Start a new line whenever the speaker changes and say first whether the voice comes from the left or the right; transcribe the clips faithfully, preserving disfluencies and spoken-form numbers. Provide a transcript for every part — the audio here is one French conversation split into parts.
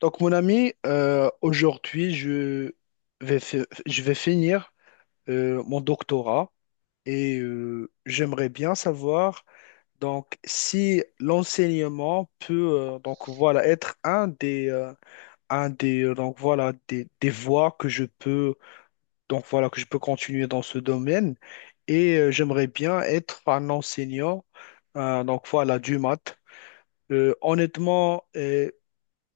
left: Donc, mon ami, euh, aujourd'hui, je vais, fi- je vais finir euh, mon doctorat et euh, j'aimerais bien savoir donc si l'enseignement peut euh, donc voilà être un des euh, un des euh, donc voilà des, des voies que je peux donc voilà que je peux continuer dans ce domaine et euh, j'aimerais bien être un enseignant euh, donc voilà du maths. Euh, honnêtement, euh,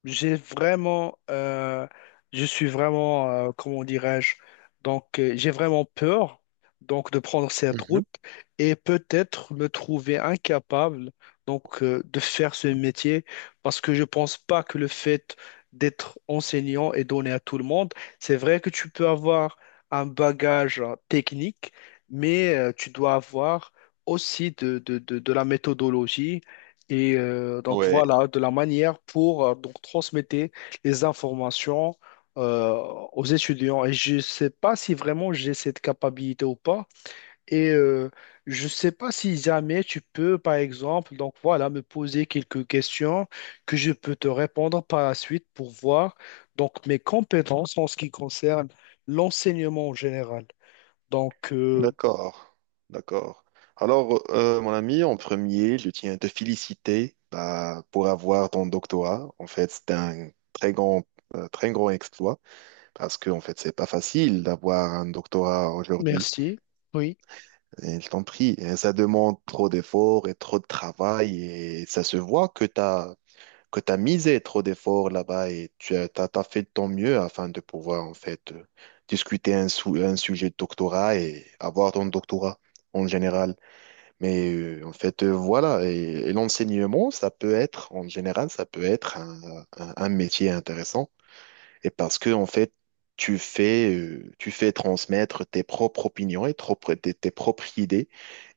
left: j'ai vraiment, euh, je suis vraiment, euh, comment dirais-je, donc euh, j'ai vraiment peur donc de prendre cette
right: Mhm.
left: route et peut-être me trouver incapable donc euh, de faire ce métier parce que je pense pas que le fait d'être enseignant est donné à tout le monde. C'est vrai que tu peux avoir un bagage euh, technique, mais euh, tu dois avoir aussi de, de de- de la méthodologie et euh, donc
right: Ouais,
left: voilà, de la manière pour euh, donc transmettre les informations euh, aux étudiants. Et je ne sais pas si vraiment j'ai cette capacité ou pas. Et euh, je ne sais pas si jamais tu peux, par exemple, donc voilà, me poser quelques questions que je peux te répondre par la suite pour voir donc mes compétences en ce qui concerne l'enseignement en général. Donc euh,
right: d'accord, d'accord. Alors, euh, mon ami, en premier, je tiens à te féliciter bah, pour avoir ton doctorat. En fait, c'est un très grand, euh, très grand exploit parce que en fait, c'est pas facile d'avoir un doctorat aujourd'hui.
left: merci. Oui,
right: Et je t'en prie. Et ça demande trop d'efforts et trop de travail et ça se voit que tu as que tu as misé trop d'efforts là-bas et tu as, t'as- t'as fait de ton mieux afin de pouvoir en fait euh, discuter un, sou- un sujet de doctorat et avoir ton doctorat en général. Mais euh, en fait, euh, voilà, et, et l'enseignement, ça peut être, en général, ça peut être un, un- un métier intéressant. Et parce que en fait, tu fais, euh, tu fais transmettre tes propres opinions et trop- tes tes propres idées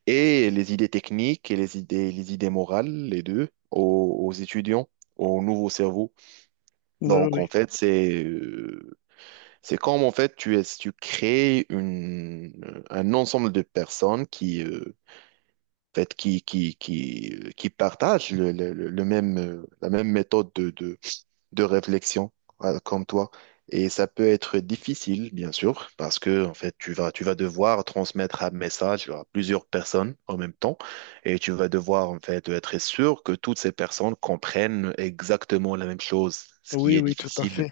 right: et les idées techniques et les idées, les idées morales, les deux, aux, aux étudiants, aux nouveaux cerveaux.
left: oui,
right: Donc, en
left: oui,
right: fait, c'est euh, c'est comme en fait tu es tu crées une un ensemble de personnes qui euh, en fait qui qui qui euh, qui partagent le, le, le le même euh, la même méthode de de de réflexion euh, comme toi. Et ça peut être difficile, bien sûr, parce que en fait tu vas tu vas devoir transmettre un message à plusieurs personnes en même temps, et tu vas devoir en fait être sûr que toutes ces personnes comprennent exactement la même chose, ce qui
left: oui,
right: est
left: oui, tout à
right: difficile.
left: fait.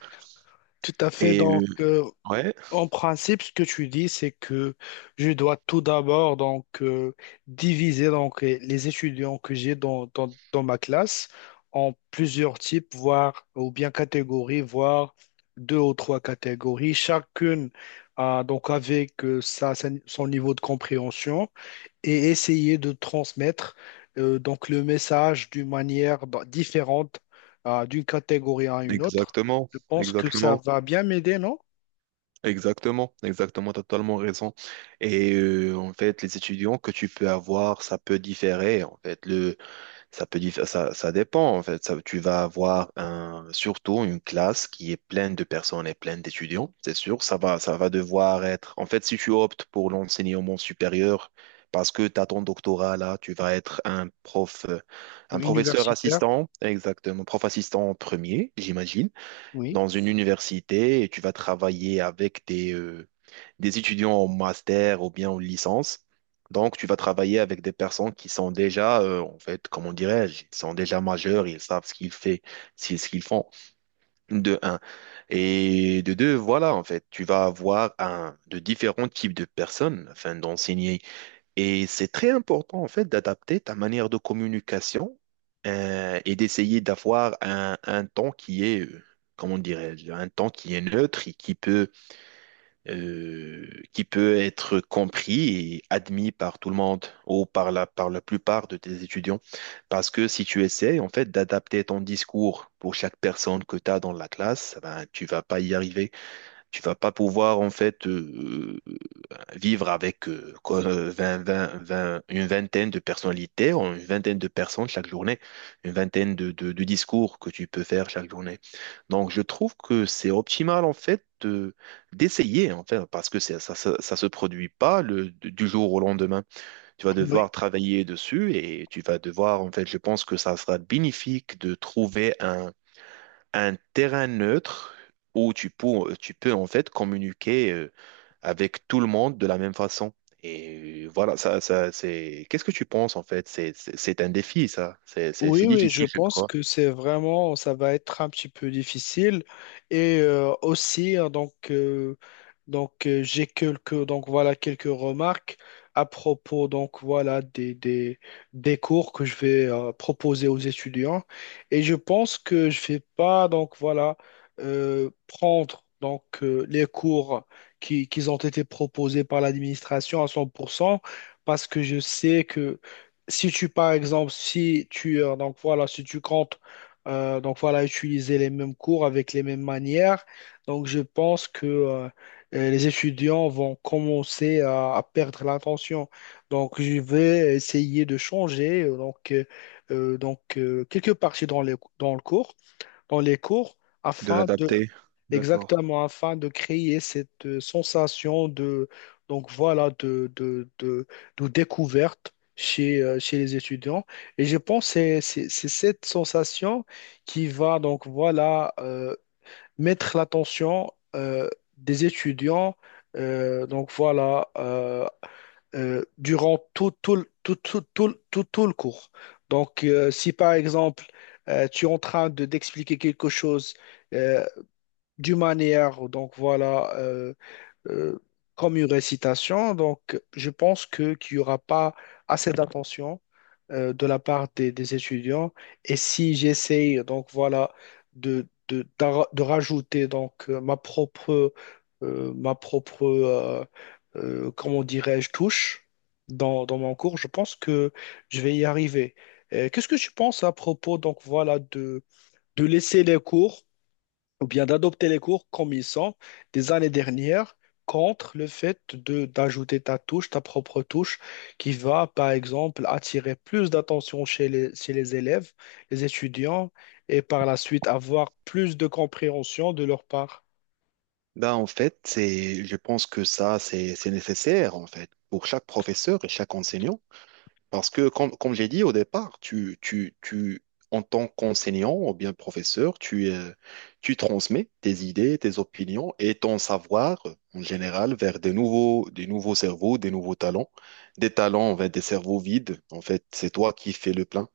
left: Tout à fait.
right: Et
left: Donc,
right: euh,
left: euh,
right: Ouais,
left: en principe, ce que tu dis, c'est que je dois tout d'abord donc euh, diviser donc euh, les étudiants que j'ai dans, dans, dans ma classe en plusieurs types, voire ou bien catégories, voire deux ou trois catégories, chacune euh, donc avec euh, sa- sa- son niveau de compréhension et essayer de transmettre euh, donc le message d'une manière d- différente euh, d'une catégorie à une autre.
right: exactement,
left: Je pense que ça
right: exactement,
left: va bien m'aider, non?
right: exactement, exactement, t'as totalement raison. Et euh, en fait, les étudiants que tu peux avoir, ça peut différer. En fait, le, ça peut diffé- ça, ça dépend. En fait, ça, tu vas avoir un, surtout une classe qui est pleine de personnes et pleine d'étudiants. C'est sûr, ça va, ça va devoir être. En fait, si tu optes pour l'enseignement supérieur, parce que tu as ton doctorat là, tu vas être un prof, euh, un professeur
left: Universitaire.
right: assistant, exactement, prof assistant en premier, j'imagine.
left: Oui,
right: Dans une université et tu vas travailler avec des, euh, des étudiants en master ou bien en licence. Donc, tu vas travailler avec des personnes qui sont déjà, euh, en fait, comment dirais-je, ils sont déjà majeurs, ils savent ce qu'ils fait, c'est ce qu'ils font, de un. Et de deux, voilà, en fait, tu vas avoir un, de différents types de personnes afin d'enseigner et c'est très important, en fait, d'adapter ta manière de communication euh, et d'essayer d'avoir un, un ton qui est, euh, comment dirais-je, un ton qui est neutre et qui peut, euh, qui peut être compris et admis par tout le monde ou par la, par la plupart de tes étudiants. Parce que si tu essaies, en fait, d'adapter ton discours pour chaque personne que tu as dans la classe, ben, tu vas pas y arriver. Tu vas pas pouvoir en fait euh, euh, vivre avec euh, quoi, euh, vingt, vingt, vingt, une vingtaine de personnalités, ou une vingtaine de personnes chaque journée, une vingtaine de, de- de discours que tu peux faire chaque journée. Donc je trouve que c'est optimal en fait de- d'essayer en fait, parce que c'est- ça, ça, ça se produit pas le- du jour au lendemain. Tu vas
left: oui,
right: devoir travailler dessus et tu vas devoir en fait, je pense que ça sera bénéfique de trouver un terrain neutre où tu peux, tu peux en fait communiquer euh, avec tout le monde de la même façon. Et euh, voilà, ça, ça, c'est. Qu'est-ce que tu penses en fait? C'est, c'est c'est un défi, ça. C'est, c'est,
left: oui,
right: c'est
left: oui, je
right: difficile, je
left: pense
right: crois.
left: que c'est vraiment, ça va être un petit peu difficile. Et euh, aussi, hein, donc, euh, donc euh, j'ai quelques, donc voilà, quelques remarques à propos, donc voilà, des, des, des cours que je vais euh, proposer aux étudiants. Et je pense que je vais pas, donc voilà, euh, prendre donc euh, les cours qui, qui ont été proposés par l'administration à cent pour cent. Parce que je sais que si tu, par exemple, si tu, euh, donc voilà, si tu comptes, euh, donc voilà, utiliser les mêmes cours avec les mêmes manières, donc je pense que euh, euh, les étudiants vont commencer à, à perdre l'attention. Donc je vais essayer de changer, euh, donc, euh, euh, donc euh, quelques parties dans les- dans le cours, dans les cours,
right: De
left: afin de
right: l'adapter. D'accord.
left: exactement, afin de créer cette euh, sensation de, donc voilà, de, de, de, de découverte chez, euh, chez les étudiants. Et je pense que c'est c'est- c'est cette sensation qui va, donc voilà, euh, mettre l'attention euh, des étudiants, euh, donc voilà, euh, euh, durant tout, tout, le- tout, tout, tout, le tout- tout le cours. Donc, euh, si par exemple, euh, tu es en train de, d'expliquer quelque chose, euh, d'une manière, donc voilà, euh, euh, comme une récitation. Donc, je pense que qu'il n'y aura pas assez d'attention euh, de la part des, des étudiants. Et si j'essaye, donc voilà, de, de, d'ar- de rajouter donc euh, ma propre, euh, ma propre, euh, euh, comment dirais-je, touche dans, dans mon cours, je pense que je vais y arriver. Euh, Qu'est-ce que tu penses à propos, donc voilà, de, de laisser les cours? Ou bien d'adopter les cours comme ils sont des années dernières contre le fait de d'ajouter ta touche, ta propre touche, qui va, par exemple, attirer plus d'attention chez les, chez les élèves, les étudiants, et par la suite avoir plus de compréhension de leur part.
right: Là, en fait, c'est, je pense que ça, c'est, c'est nécessaire, en fait, pour chaque professeur et chaque enseignant. Parce que, comme, comme j'ai dit au départ, tu, tu, tu, en tant qu'enseignant ou bien professeur, tu, euh, tu transmets tes idées, tes opinions et ton savoir en général vers des nouveaux, des nouveaux cerveaux, des nouveaux talents, des talents vers des cerveaux vides. En fait, c'est toi qui fais le plein.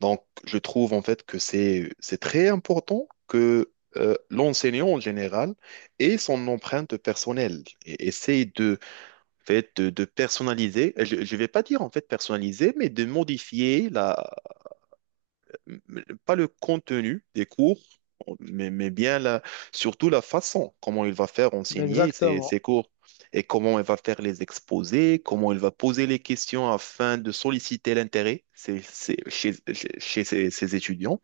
right: Donc, je trouve en fait que c'est, c'est très important que euh, l'enseignant en général ait son empreinte personnelle et essaye de fait, de, de personnaliser, je ne vais pas dire en fait personnaliser, mais de modifier la, pas le contenu des cours, mais, mais bien la, surtout la façon, comment il va faire enseigner ses,
left: Exactement.
right: ses cours et comment il va faire les exposés, comment il va poser les questions afin de solliciter l'intérêt c'est- c'est- chez, chez, chez ses, ses étudiants.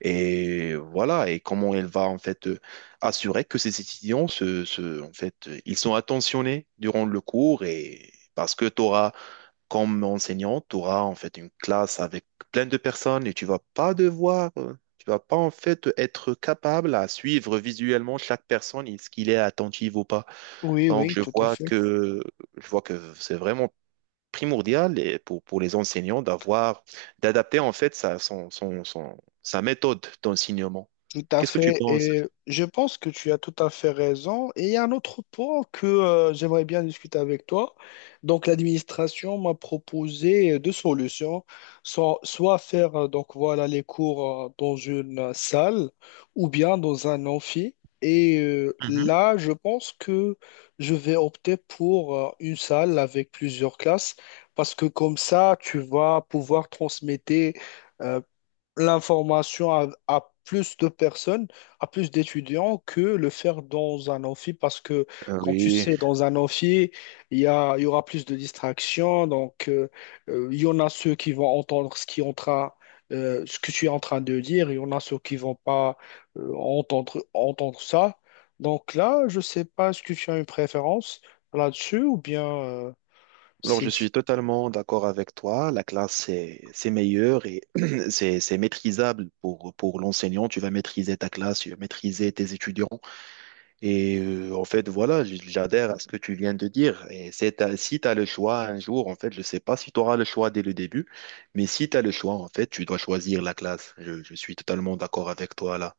right: Et voilà, et comment elle va en fait euh, assurer que ses étudiants se, se- en fait, euh, ils sont attentionnés durant le cours et parce que tu auras, comme enseignant, tu auras en fait une classe avec plein de personnes et tu vas pas devoir, euh, tu vas pas en fait être capable à suivre visuellement chaque personne, est-ce qu'il est attentif ou pas.
left: Oui,
right: Donc
left: oui,
right: je
left: tout à
right: vois
left: fait.
right: que je vois que c'est vraiment primordial et pour, pour les enseignants d'avoir, d'adapter en fait sa, son, son, son- sa méthode d'enseignement.
left: Tout à
right: Qu'est-ce que tu
left: fait,
right: penses?
left: et je pense que tu as tout à fait raison. Et il y a un autre point que euh, j'aimerais bien discuter avec toi. Donc, l'administration m'a proposé deux solutions, soit, soit faire euh, donc voilà les cours euh, dans une euh, salle ou bien dans un amphi. Et euh,
right: Mhm.
left: là, je pense que je vais opter pour euh, une salle avec plusieurs classes parce que comme ça, tu vas pouvoir transmettre euh, l'information à, à plus de personnes, à plus d'étudiants que le faire dans un amphi parce que,
right: Euh,
left: quand tu
right: oui,
left: sais, dans un amphi, il y a, il y aura plus de distractions. Donc, euh, euh, il y en a ceux qui vont entendre ce qui est en train, euh, ce que tu es en train de dire. Il y en a ceux qui vont pas euh, entendre, entendre ça. Donc là, je sais pas, est-ce que tu as une préférence là-dessus ou bien euh,
right: alors
left: c'est
right: je suis totalement d'accord avec toi. La classe, c'est c'est meilleur et c'est c'est maîtrisable pour, pour l'enseignant. Tu vas maîtriser ta classe, tu vas maîtriser tes étudiants. Et euh, en fait, voilà, j- j'adhère à ce que tu viens de dire. Et c'est ta- si tu as le choix un jour, en fait, je ne sais pas si tu auras le choix dès le début, mais si tu as le choix, en fait, tu dois choisir la classe. Je, je suis totalement d'accord avec toi là.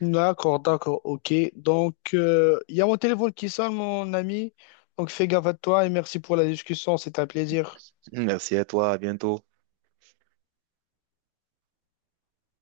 left: d'accord, d'accord, ok. Donc, euh, il y a mon téléphone qui sonne, mon ami. Donc, fais gaffe à toi et merci pour la discussion. C'était un plaisir.
right: Merci à toi, à bientôt.